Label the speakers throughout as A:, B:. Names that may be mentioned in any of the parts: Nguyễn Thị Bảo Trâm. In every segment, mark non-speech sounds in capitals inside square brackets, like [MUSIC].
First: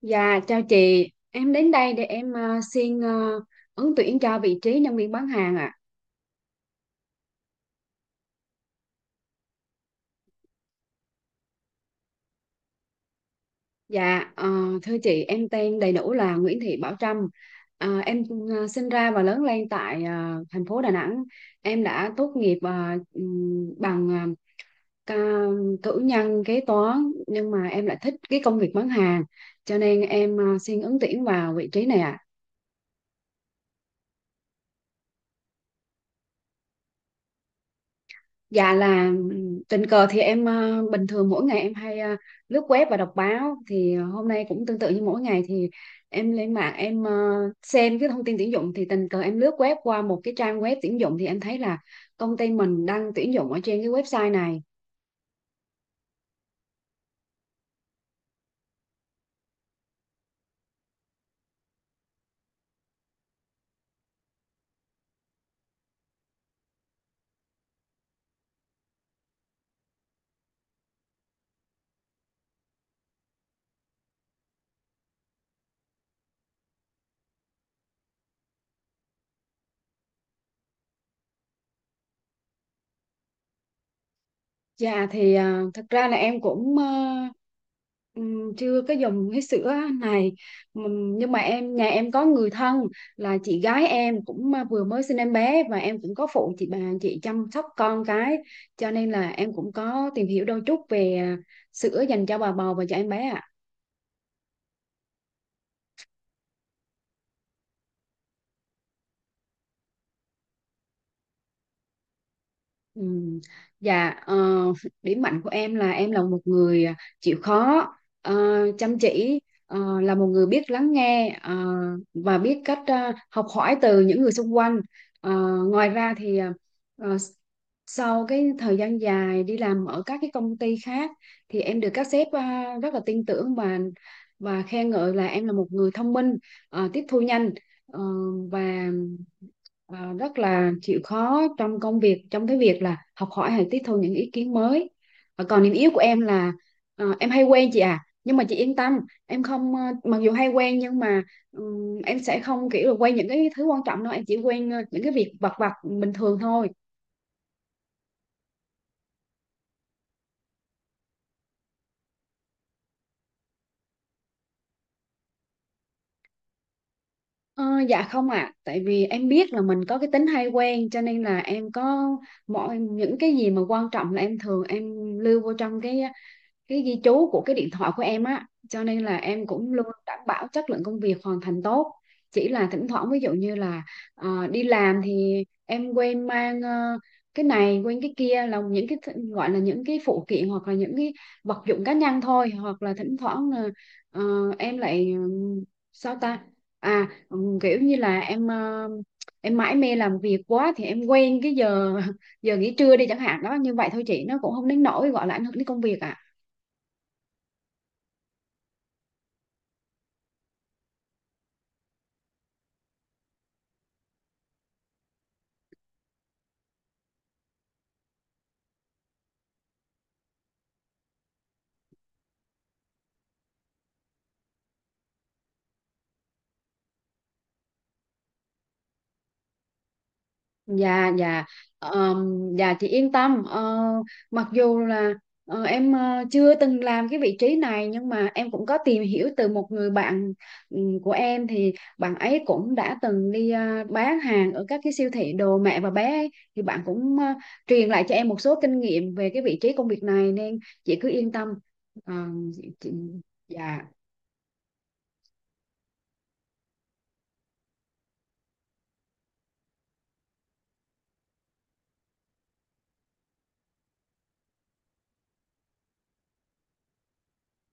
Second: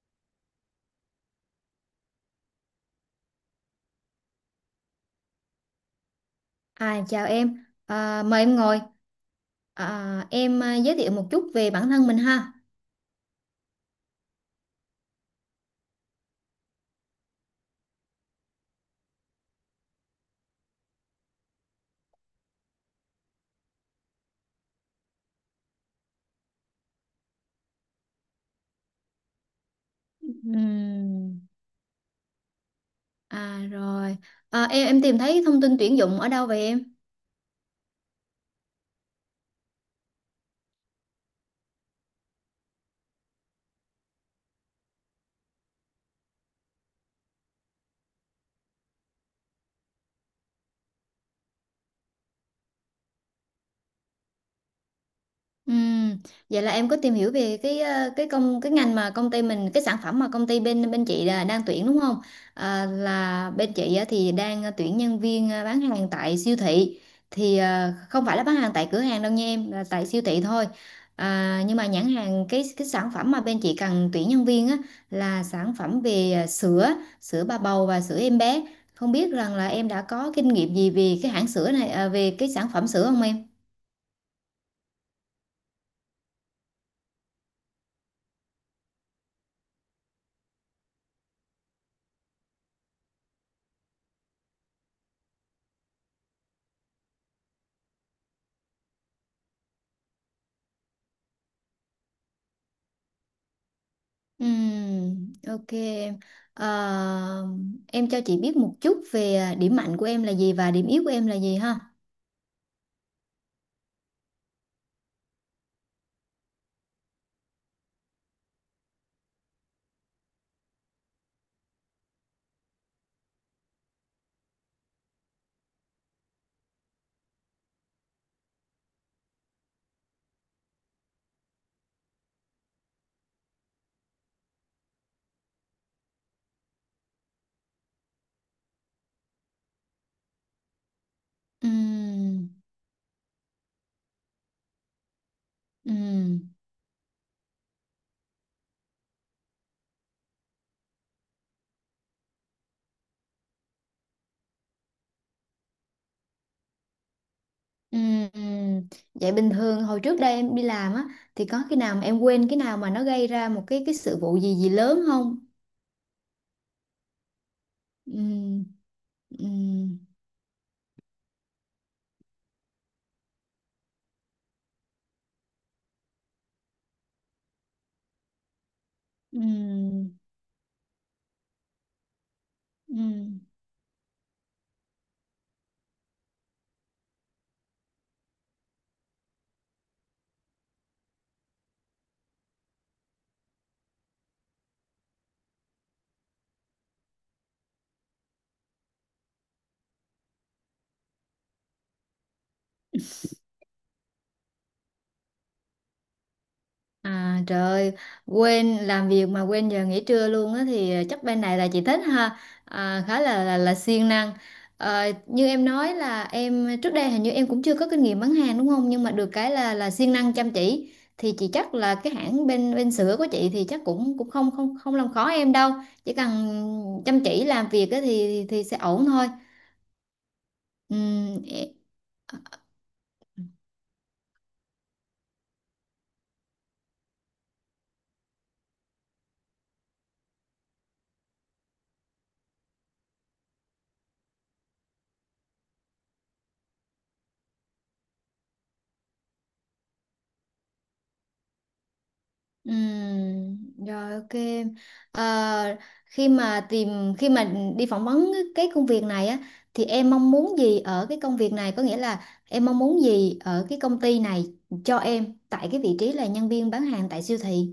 A: Dạ, chào chị. Em đến đây để em xin ứng tuyển cho vị trí nhân viên bán hàng ạ.
B: Chào em, mời em ngồi. Em giới thiệu một chút về bản thân mình ha.
A: Dạ, thưa chị, em tên đầy đủ là Nguyễn Thị Bảo Trâm. Em sinh ra và lớn lên tại thành phố Đà Nẵng. Em đã tốt nghiệp bằng ờ, ca cử nhân kế toán, nhưng mà em lại thích cái công việc bán hàng, cho nên em xin ứng tuyển
B: Ừm,
A: vào vị trí này ạ.
B: à rồi, em tìm thấy thông tin tuyển dụng ở đâu vậy em?
A: Dạ là tình cờ thì em bình thường mỗi ngày em hay lướt web và đọc báo, thì hôm nay cũng tương tự như mỗi ngày, thì em lên mạng em xem cái thông tin tuyển dụng, thì tình cờ em lướt web qua một cái trang web tuyển dụng thì em thấy là công ty mình đang tuyển dụng ở trên cái website này.
B: Ừm, Vậy là em có tìm hiểu về cái cái công cái ngành mà công ty mình cái sản phẩm mà công ty bên bên chị là đang tuyển đúng không? À, là bên chị á thì đang tuyển nhân viên bán hàng tại siêu thị thì không phải là bán hàng tại cửa hàng đâu nha em, là tại siêu thị thôi. À, nhưng mà nhãn hàng cái sản phẩm mà bên chị cần tuyển nhân viên á là sản phẩm về ờ, sữa sữa bà bầu và sữa em bé. Không biết rằng là em đã có kinh nghiệm gì về cái hãng sữa này về cái sản phẩm sữa không em?
A: Dạ thì à, thật ra là em cũng chưa có dùng cái sữa này. Nhưng mà em nhà em có người thân là chị gái em cũng à, vừa mới sinh em bé, và em cũng có phụ bà chị chăm sóc con cái, cho nên là em cũng có tìm hiểu đôi chút về à, sữa dành cho bà bầu và cho em bé ạ.
B: Ok em. Ờ, em cho chị biết một chút về điểm mạnh của em là gì và điểm yếu của em là gì ha.
A: Ừ. Dạ, điểm mạnh của em là một người à, chịu khó, ờ, chăm chỉ, là một người biết lắng nghe và biết cách học hỏi từ những người xung quanh. Ờ, ngoài ra thì ờ, sau cái thời gian dài đi làm ở các cái công ty khác, thì em được các sếp rất là tin tưởng và khen ngợi là em là một người thông minh, tiếp thu nhanh, ờ, và rất là chịu khó trong công việc, trong
B: Ừm,
A: cái việc là học hỏi hay tiếp thu những ý kiến mới. Còn điểm yếu của em
B: ừm,
A: là em hay quen, chị à, nhưng mà chị yên tâm, em không mặc dù hay quen nhưng mà em sẽ không kiểu là quen những cái thứ quan trọng đâu, em chỉ quen những cái việc vặt vặt bình thường thôi.
B: ừm, ừm. Vậy bình thường hồi trước đây em đi làm á thì có khi nào mà em quên cái nào mà nó gây ra một cái sự vụ gì gì lớn không?
A: Ờ, dạ không ạ,
B: Ừm,
A: tại vì em biết là mình có
B: ừm,
A: cái tính hay quen, cho nên là em có mọi những cái gì mà quan trọng là em thường em lưu vô trong cái ghi chú của cái điện thoại của em á, cho nên là em cũng luôn
B: ừm,
A: đảm bảo chất lượng công việc hoàn thành tốt. Chỉ là thỉnh thoảng, ví dụ
B: ừm.
A: như là đi làm thì em quên mang cái này quên cái kia, là những cái gọi là những cái phụ kiện hoặc là những cái vật dụng cá nhân thôi, hoặc là thỉnh thoảng là ờ, em lại sao ta, kiểu như là em mãi mê làm việc quá thì em quên cái giờ [LAUGHS] giờ nghỉ trưa đi chẳng hạn đó, như vậy thôi chị, nó cũng không đến nỗi gọi là ảnh hưởng đến công việc ạ.
B: À trời, quên làm việc mà quên giờ nghỉ trưa luôn á thì chắc bên này là chị thích ha, à, khá là siêng năng. Ờ, như em nói là em trước đây hình như em cũng chưa có kinh nghiệm bán hàng đúng không? Nhưng mà được cái là siêng năng chăm chỉ thì chị chắc là cái hãng bên bên sữa của chị thì chắc cũng cũng không không không làm khó em đâu, chỉ cần chăm chỉ làm việc á thì sẽ ổn thôi.
A: Dạ,
B: Ừm,
A: dạ. Ờm, dạ chị yên tâm. Ờ, mặc dù là em chưa từng làm cái vị trí này, nhưng mà em cũng có tìm hiểu từ một người bạn của em, thì bạn ấy cũng đã từng đi bán hàng ở các cái siêu thị đồ mẹ và bé ấy. Thì bạn cũng truyền lại cho em một số kinh nghiệm về cái vị trí công việc này, nên chị cứ yên tâm. Ờ, chị,
B: Ừ,
A: chị, dạ.
B: rồi Ok em. Ờ, khi mà tìm khi mà đi phỏng vấn cái công việc này á thì em mong muốn gì ở cái công việc này, có nghĩa là em mong muốn gì ở cái công ty này cho em tại cái vị trí là nhân viên bán hàng tại siêu thị.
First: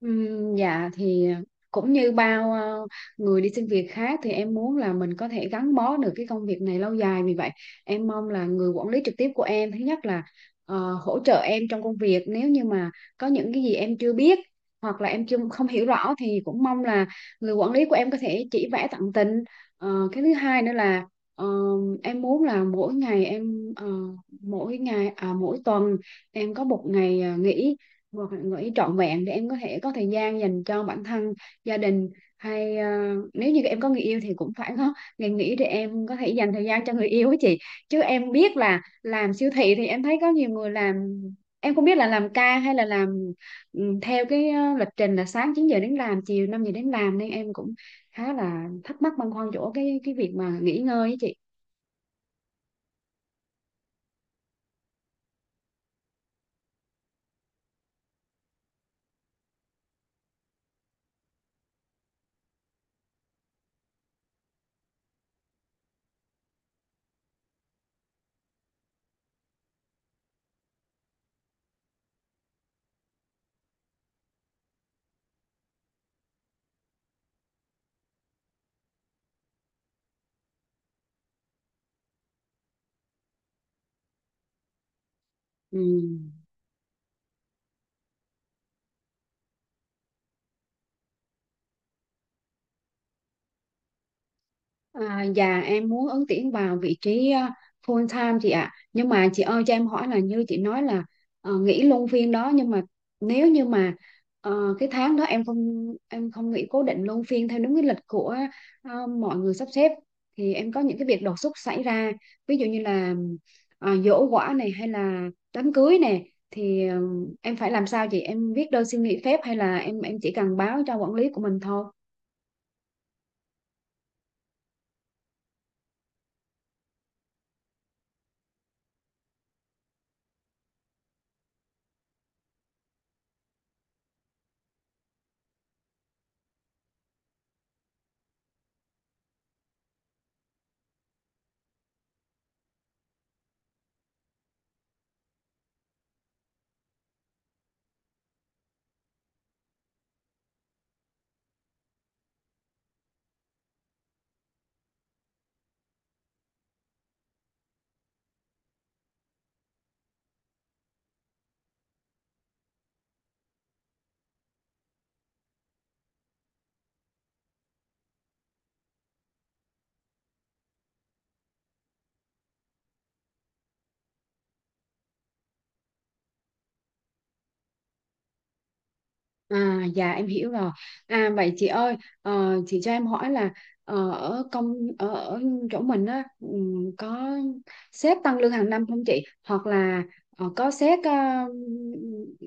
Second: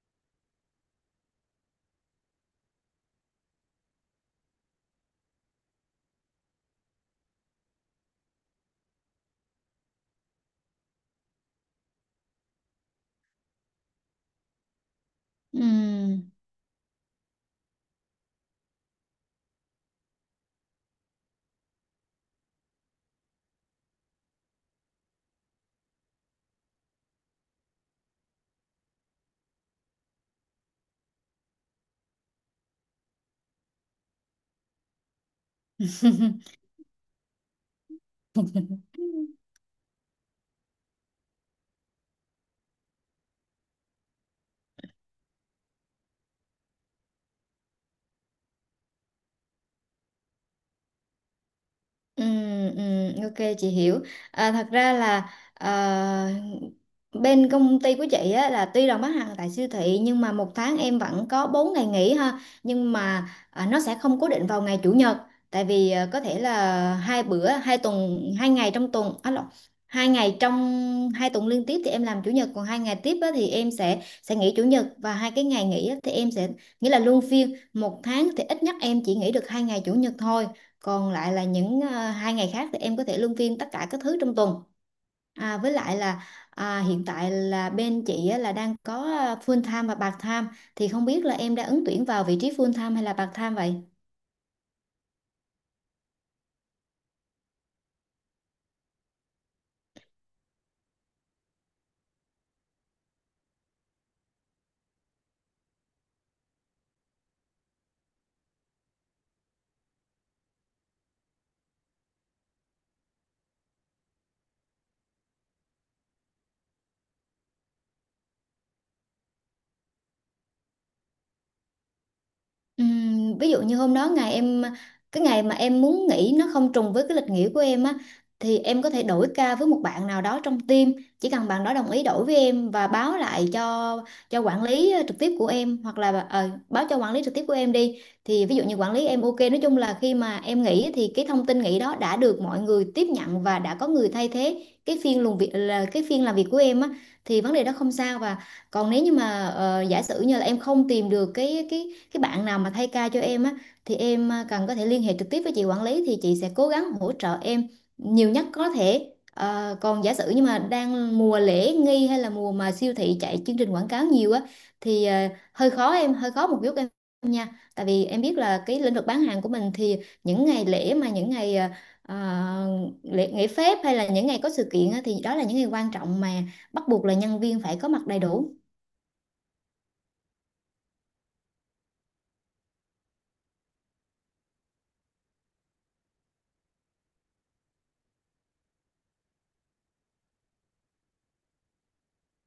A: Dạ thì cũng như bao người đi xin việc khác, thì em muốn là mình có thể gắn bó được cái công việc này lâu dài, vì vậy em mong là người quản lý trực tiếp của em, thứ nhất là hỗ trợ em trong công việc, nếu như mà có những cái gì em chưa biết hoặc là em chưa không hiểu rõ, thì cũng mong là người quản lý của em có thể chỉ vẽ tận tình. Cái thứ hai nữa là ờ, em muốn là mỗi ngày em mỗi ngày à, mỗi tuần em có một ngày à, nghỉ, một ngày nghỉ trọn vẹn để em có thể có thời gian dành cho bản thân, gia đình, hay nếu như em có người yêu thì cũng phải có ngày nghỉ để em có thể dành thời gian cho người yêu ấy chị. Chứ em biết là
B: Ừ.
A: làm siêu thị thì em thấy có nhiều người làm, em không biết là làm ca hay là làm theo cái lịch trình là sáng 9 giờ đến làm, chiều 5 giờ đến làm, nên em cũng khá là thắc mắc băn khoăn chỗ cái việc mà nghỉ ngơi ấy chị.
B: Ừ, ừ, ok chị hiểu, thật ra là bên công ty của chị á, là tuy là bán hàng tại siêu thị nhưng mà một tháng em vẫn có 4 ngày nghỉ ha, nhưng mà à, nó sẽ không cố định vào ngày chủ nhật, tại vì à, có thể là hai ngày trong tuần à, lộn, hai ngày trong hai tuần liên tiếp thì em làm chủ nhật, còn hai ngày tiếp á, thì em sẽ nghỉ chủ nhật, và hai cái ngày nghỉ á, thì em sẽ, nghĩa là luân phiên, một tháng thì ít nhất em chỉ nghỉ được hai ngày chủ nhật thôi, còn lại là những à, hai ngày khác thì em có thể luân phiên tất cả các thứ trong tuần. À, với
A: Ừ.
B: lại là à, hiện tại là bên chị á, là đang có à, full time và part time, thì không biết là em đã ứng tuyển vào vị trí full time hay là part time vậy?
A: À, dạ em muốn ứng tuyển vào vị trí à, full time chị ạ, nhưng mà chị ơi cho em hỏi là như chị nói là nghỉ luân phiên đó, nhưng mà nếu như mà cái tháng đó em không nghỉ cố định luân phiên theo đúng cái lịch của mọi người sắp xếp, thì em có những cái việc đột xuất xảy ra, ví dụ như là giỗ quả này hay là đám cưới này, thì em phải làm sao chị, em viết đơn xin nghỉ phép hay là em chỉ cần báo cho quản lý của mình thôi?
B: Ví dụ như hôm đó ngày em cái ngày mà em muốn nghỉ nó không trùng với cái lịch nghỉ của em á, thì em có thể đổi ca với một bạn nào đó trong team, chỉ cần bạn đó đồng ý đổi với em và báo lại cho quản lý trực tiếp của em, hoặc là báo cho quản lý trực tiếp của em đi, thì ví dụ như quản lý em ok, nói chung là khi mà em nghỉ thì cái thông tin nghỉ đó đã được mọi người tiếp nhận và đã có người thay thế cái phiên làm việc, là cái phiên làm việc của em á thì vấn đề đó không sao. Và còn nếu như mà giả sử như là em không tìm được cái bạn nào mà thay ca cho em á, thì em cần, có thể liên hệ trực tiếp với chị quản lý thì chị sẽ cố gắng hỗ trợ em nhiều nhất có thể. Ờ, còn giả sử như mà đang mùa lễ nghi hay là mùa mà siêu thị chạy chương trình quảng cáo nhiều á thì hơi khó em, hơi khó một chút em nha, tại vì em biết là cái lĩnh vực bán hàng của mình thì những ngày lễ mà những ngày ờ, lễ nghỉ phép hay là những ngày có sự kiện á, thì đó là những ngày quan trọng mà bắt buộc là nhân viên phải có mặt đầy đủ.
A: À, dạ em hiểu rồi. À vậy chị ơi, chị cho em hỏi là ở chỗ mình á, có sếp tăng lương hàng năm không chị? Hoặc là có sếp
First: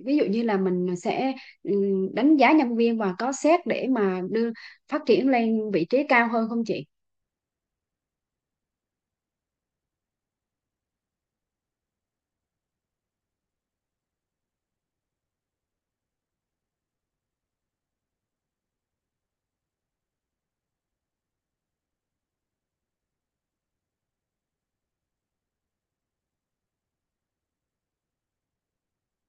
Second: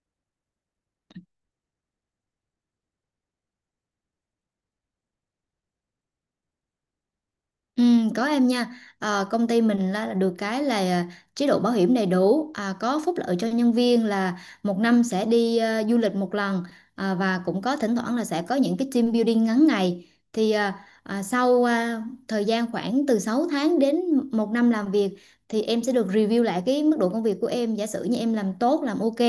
A: ví dụ như là mình sẽ đánh giá nhân viên, và có sếp để mà đưa phát triển lên vị trí cao hơn không chị?
B: Ừ, có em nha. Ờ, công ty mình là được cái là à, chế độ bảo hiểm đầy đủ, à, có phúc lợi cho nhân viên là một năm sẽ đi à, du lịch một lần, à, và cũng có thỉnh thoảng là sẽ có những cái team building ngắn ngày, thì sau thời gian khoảng từ 6 tháng đến một năm làm việc thì em sẽ được review lại cái mức độ công việc của em, giả sử như em làm tốt làm ok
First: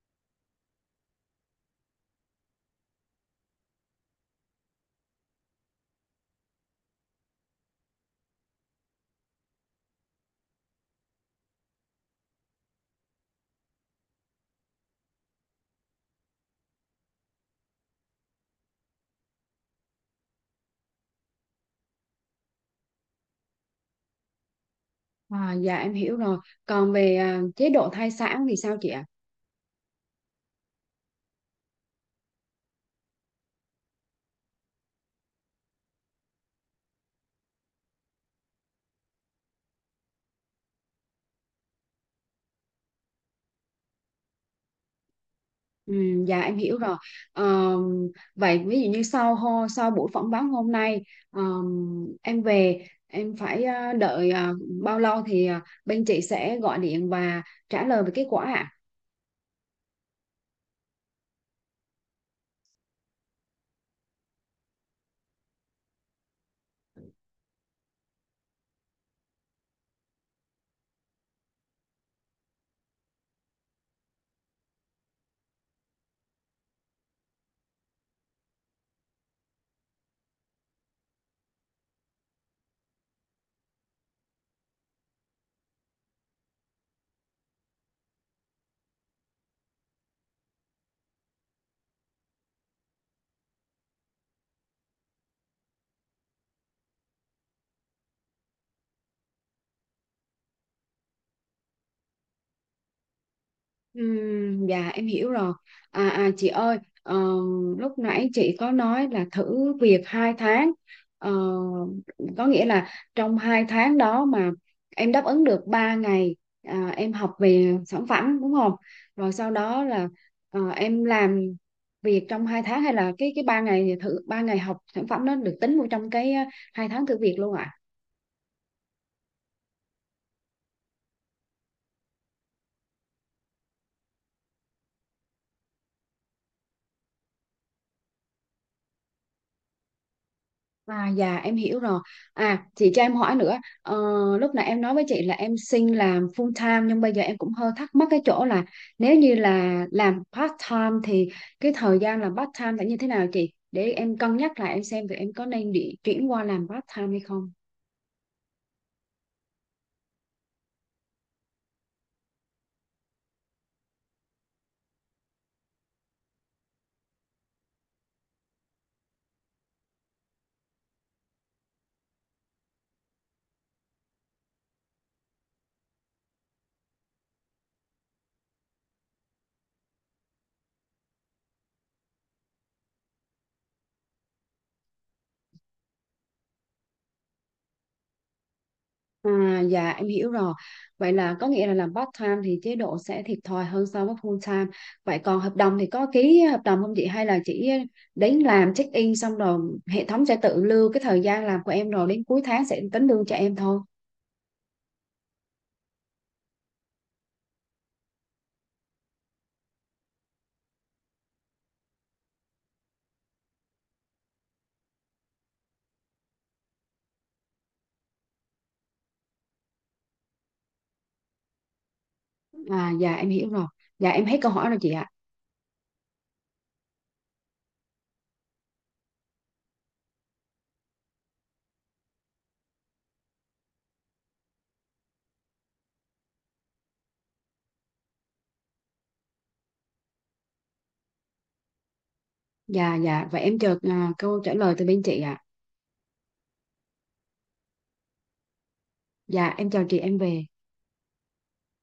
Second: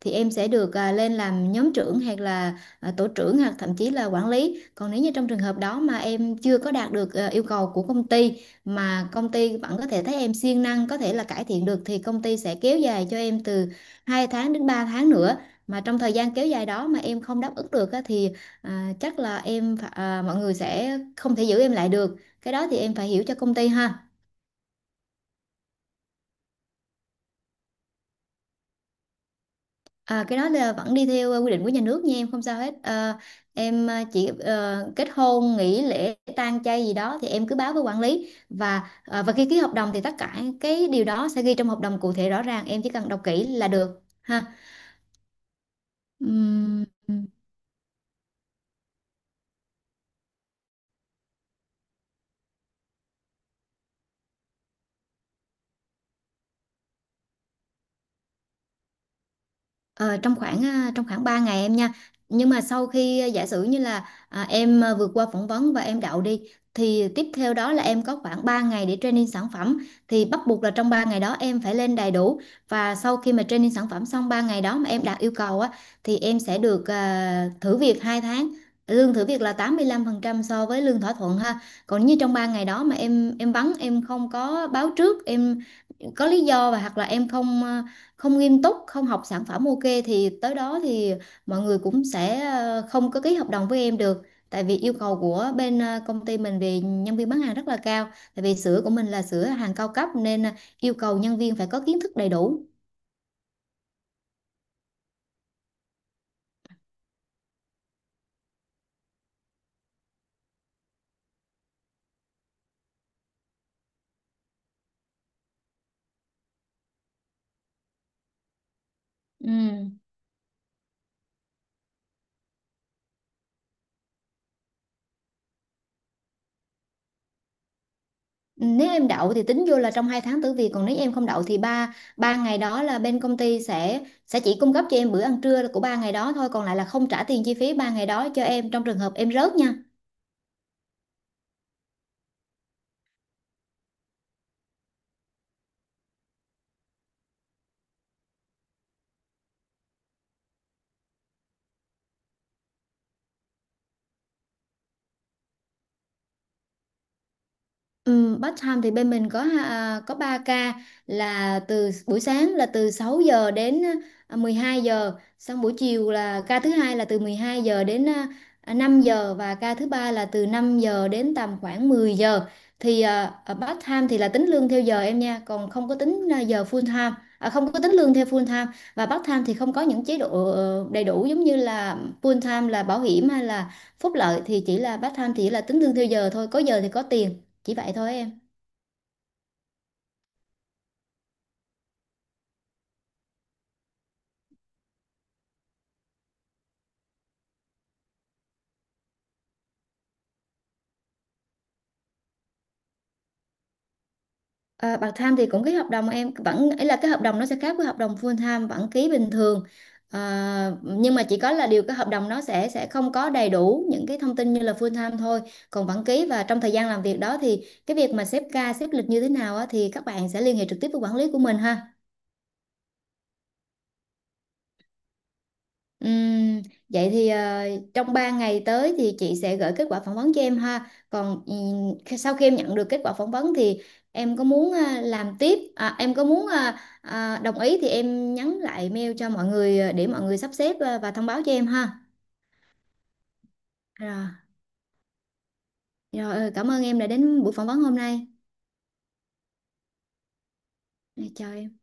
B: thì em sẽ được à, lên làm nhóm trưởng hoặc là à, tổ trưởng hoặc thậm chí là quản lý. Còn nếu như trong trường hợp đó mà em chưa có đạt được yêu cầu của công ty mà công ty vẫn có thể thấy em siêng năng, có thể là cải thiện được, thì công ty sẽ kéo dài cho em từ 2 tháng đến 3 tháng nữa. Mà trong thời gian kéo dài đó mà em không đáp ứng được á, thì chắc là em phải- à, mọi người sẽ không thể giữ em lại được, cái đó thì em phải hiểu cho công ty ha.
A: À, dạ em hiểu rồi. Còn về à, chế độ thai sản thì sao chị ạ?
B: À, cái đó là vẫn đi theo quy định của nhà nước nha em, không sao hết. Ờ, em kết hôn, nghỉ lễ, tang chay gì đó thì em cứ báo với quản lý, và và khi ký hợp đồng thì tất cả cái điều đó sẽ ghi trong hợp đồng cụ thể rõ ràng, em chỉ cần đọc kỹ là được ha.
A: Ừ, dạ em hiểu
B: Ừm,
A: rồi. Ờm, vậy ví dụ như sau buổi phỏng vấn hôm nay, em về em phải đợi bao lâu thì bên chị sẽ gọi điện và trả lời về kết quả ạ?
B: Ờ, trong khoảng 3 ngày em nha. Nhưng mà sau khi à, giả sử như là à, em à, vượt qua phỏng vấn và em đậu đi thì tiếp theo đó là em có khoảng 3 ngày để training sản phẩm, thì bắt buộc là trong 3 ngày đó em phải lên đầy đủ. Và sau khi mà training sản phẩm xong 3 ngày đó mà em đạt yêu cầu á thì em sẽ được à, thử việc 2 tháng. Lương thử việc là 85% so với lương thỏa thuận ha. Còn như trong 3 ngày đó mà em vắng, em không có báo trước, em có lý do, và hoặc là em không à, không nghiêm túc không học sản phẩm ok, thì tới đó thì mọi người cũng sẽ không có ký hợp đồng với em được, tại vì yêu cầu của bên công ty mình về nhân viên bán hàng rất là cao, tại vì sữa của mình là sữa hàng cao cấp nên yêu cầu nhân viên phải có kiến thức đầy đủ.
A: Dạ em hiểu rồi. Chị ơi, ờ, lúc nãy chị có nói là thử việc 2 tháng. Ờ, có nghĩa là trong 2 tháng đó mà em đáp ứng được 3 ngày à, em học về sản phẩm đúng không? Rồi sau đó
B: ừ.
A: là em làm việc trong 2 tháng, hay là cái 3 ngày thử 3 ngày học sản phẩm nó được tính vô trong cái 2 tháng thử việc luôn ạ?
B: Nếu em đậu thì tính vô là trong hai tháng tử việc, còn nếu em không đậu thì ba ba ngày đó là bên công ty sẽ chỉ cung cấp cho em bữa ăn trưa của ba ngày đó thôi, còn lại là không trả tiền chi phí ba ngày đó cho em trong trường hợp em rớt nha.
A: À, dạ em hiểu rồi. À chị cho em hỏi nữa. Ờ, lúc nãy em nói với chị là em xin làm full time, nhưng bây giờ em cũng hơi thắc mắc cái chỗ là nếu như là làm part time thì cái thời gian làm part time sẽ như thế nào chị? Để em cân nhắc lại, em xem thì em có nên đi chuyển qua làm part time hay không.
B: Ừ, part time thì bên mình có à, có 3 ca, là từ buổi sáng là từ 6 giờ đến à, 12 giờ, xong buổi chiều là ca thứ hai là từ 12 giờ đến à, 5 giờ, và ca thứ ba là từ 5 giờ đến tầm khoảng 10 giờ. Thì à, ở part time thì là tính lương theo giờ em nha, còn không có tính à, giờ full time, à, không có tính lương theo full time. Và part time thì không có những chế độ đầy đủ giống như là full time là bảo hiểm hay là phúc lợi, thì chỉ là part time thì chỉ là tính lương theo giờ thôi, có giờ thì có tiền, chỉ vậy thôi em.
A: À, dạ em hiểu rồi. Vậy là có nghĩa là làm part time thì chế độ sẽ thiệt thòi hơn so với full time. Vậy còn hợp đồng thì có ký hợp đồng không chị, hay là chỉ đến làm check in xong rồi hệ thống sẽ tự lưu cái thời gian làm của em, rồi đến cuối tháng sẽ tính lương cho em thôi?
B: À, part time thì cũng ký hợp đồng em, vẫn ấy, là cái hợp đồng nó sẽ khác với hợp đồng full time, vẫn ký bình thường, à, nhưng mà chỉ có là điều cái hợp đồng nó sẽ không có đầy đủ những cái thông tin như là full time thôi, còn vẫn ký. Và trong thời gian làm việc đó thì cái việc mà xếp ca xếp lịch như thế nào á, thì các bạn sẽ liên hệ trực tiếp với quản lý của mình ha.
A: À, dạ em hiểu rồi. Dạ em hết câu hỏi rồi chị ạ.
B: Ừm, vậy thì trong 3 ngày tới thì chị sẽ gửi kết quả phỏng vấn cho em ha. Còn sau khi em nhận được kết quả phỏng vấn thì em có muốn ờ, làm tiếp, à, em có muốn ờ, ờ, đồng ý thì em nhắn lại mail cho mọi người để mọi người sắp xếp, và thông báo cho em ha.
A: Dạ, dạ, vậy em chờ à,
B: Rồi,
A: câu trả lời từ bên chị ạ.
B: cảm ơn em đã đến buổi phỏng vấn hôm nay.
A: Dạ em chào chị, em về.
B: Rồi, chào em.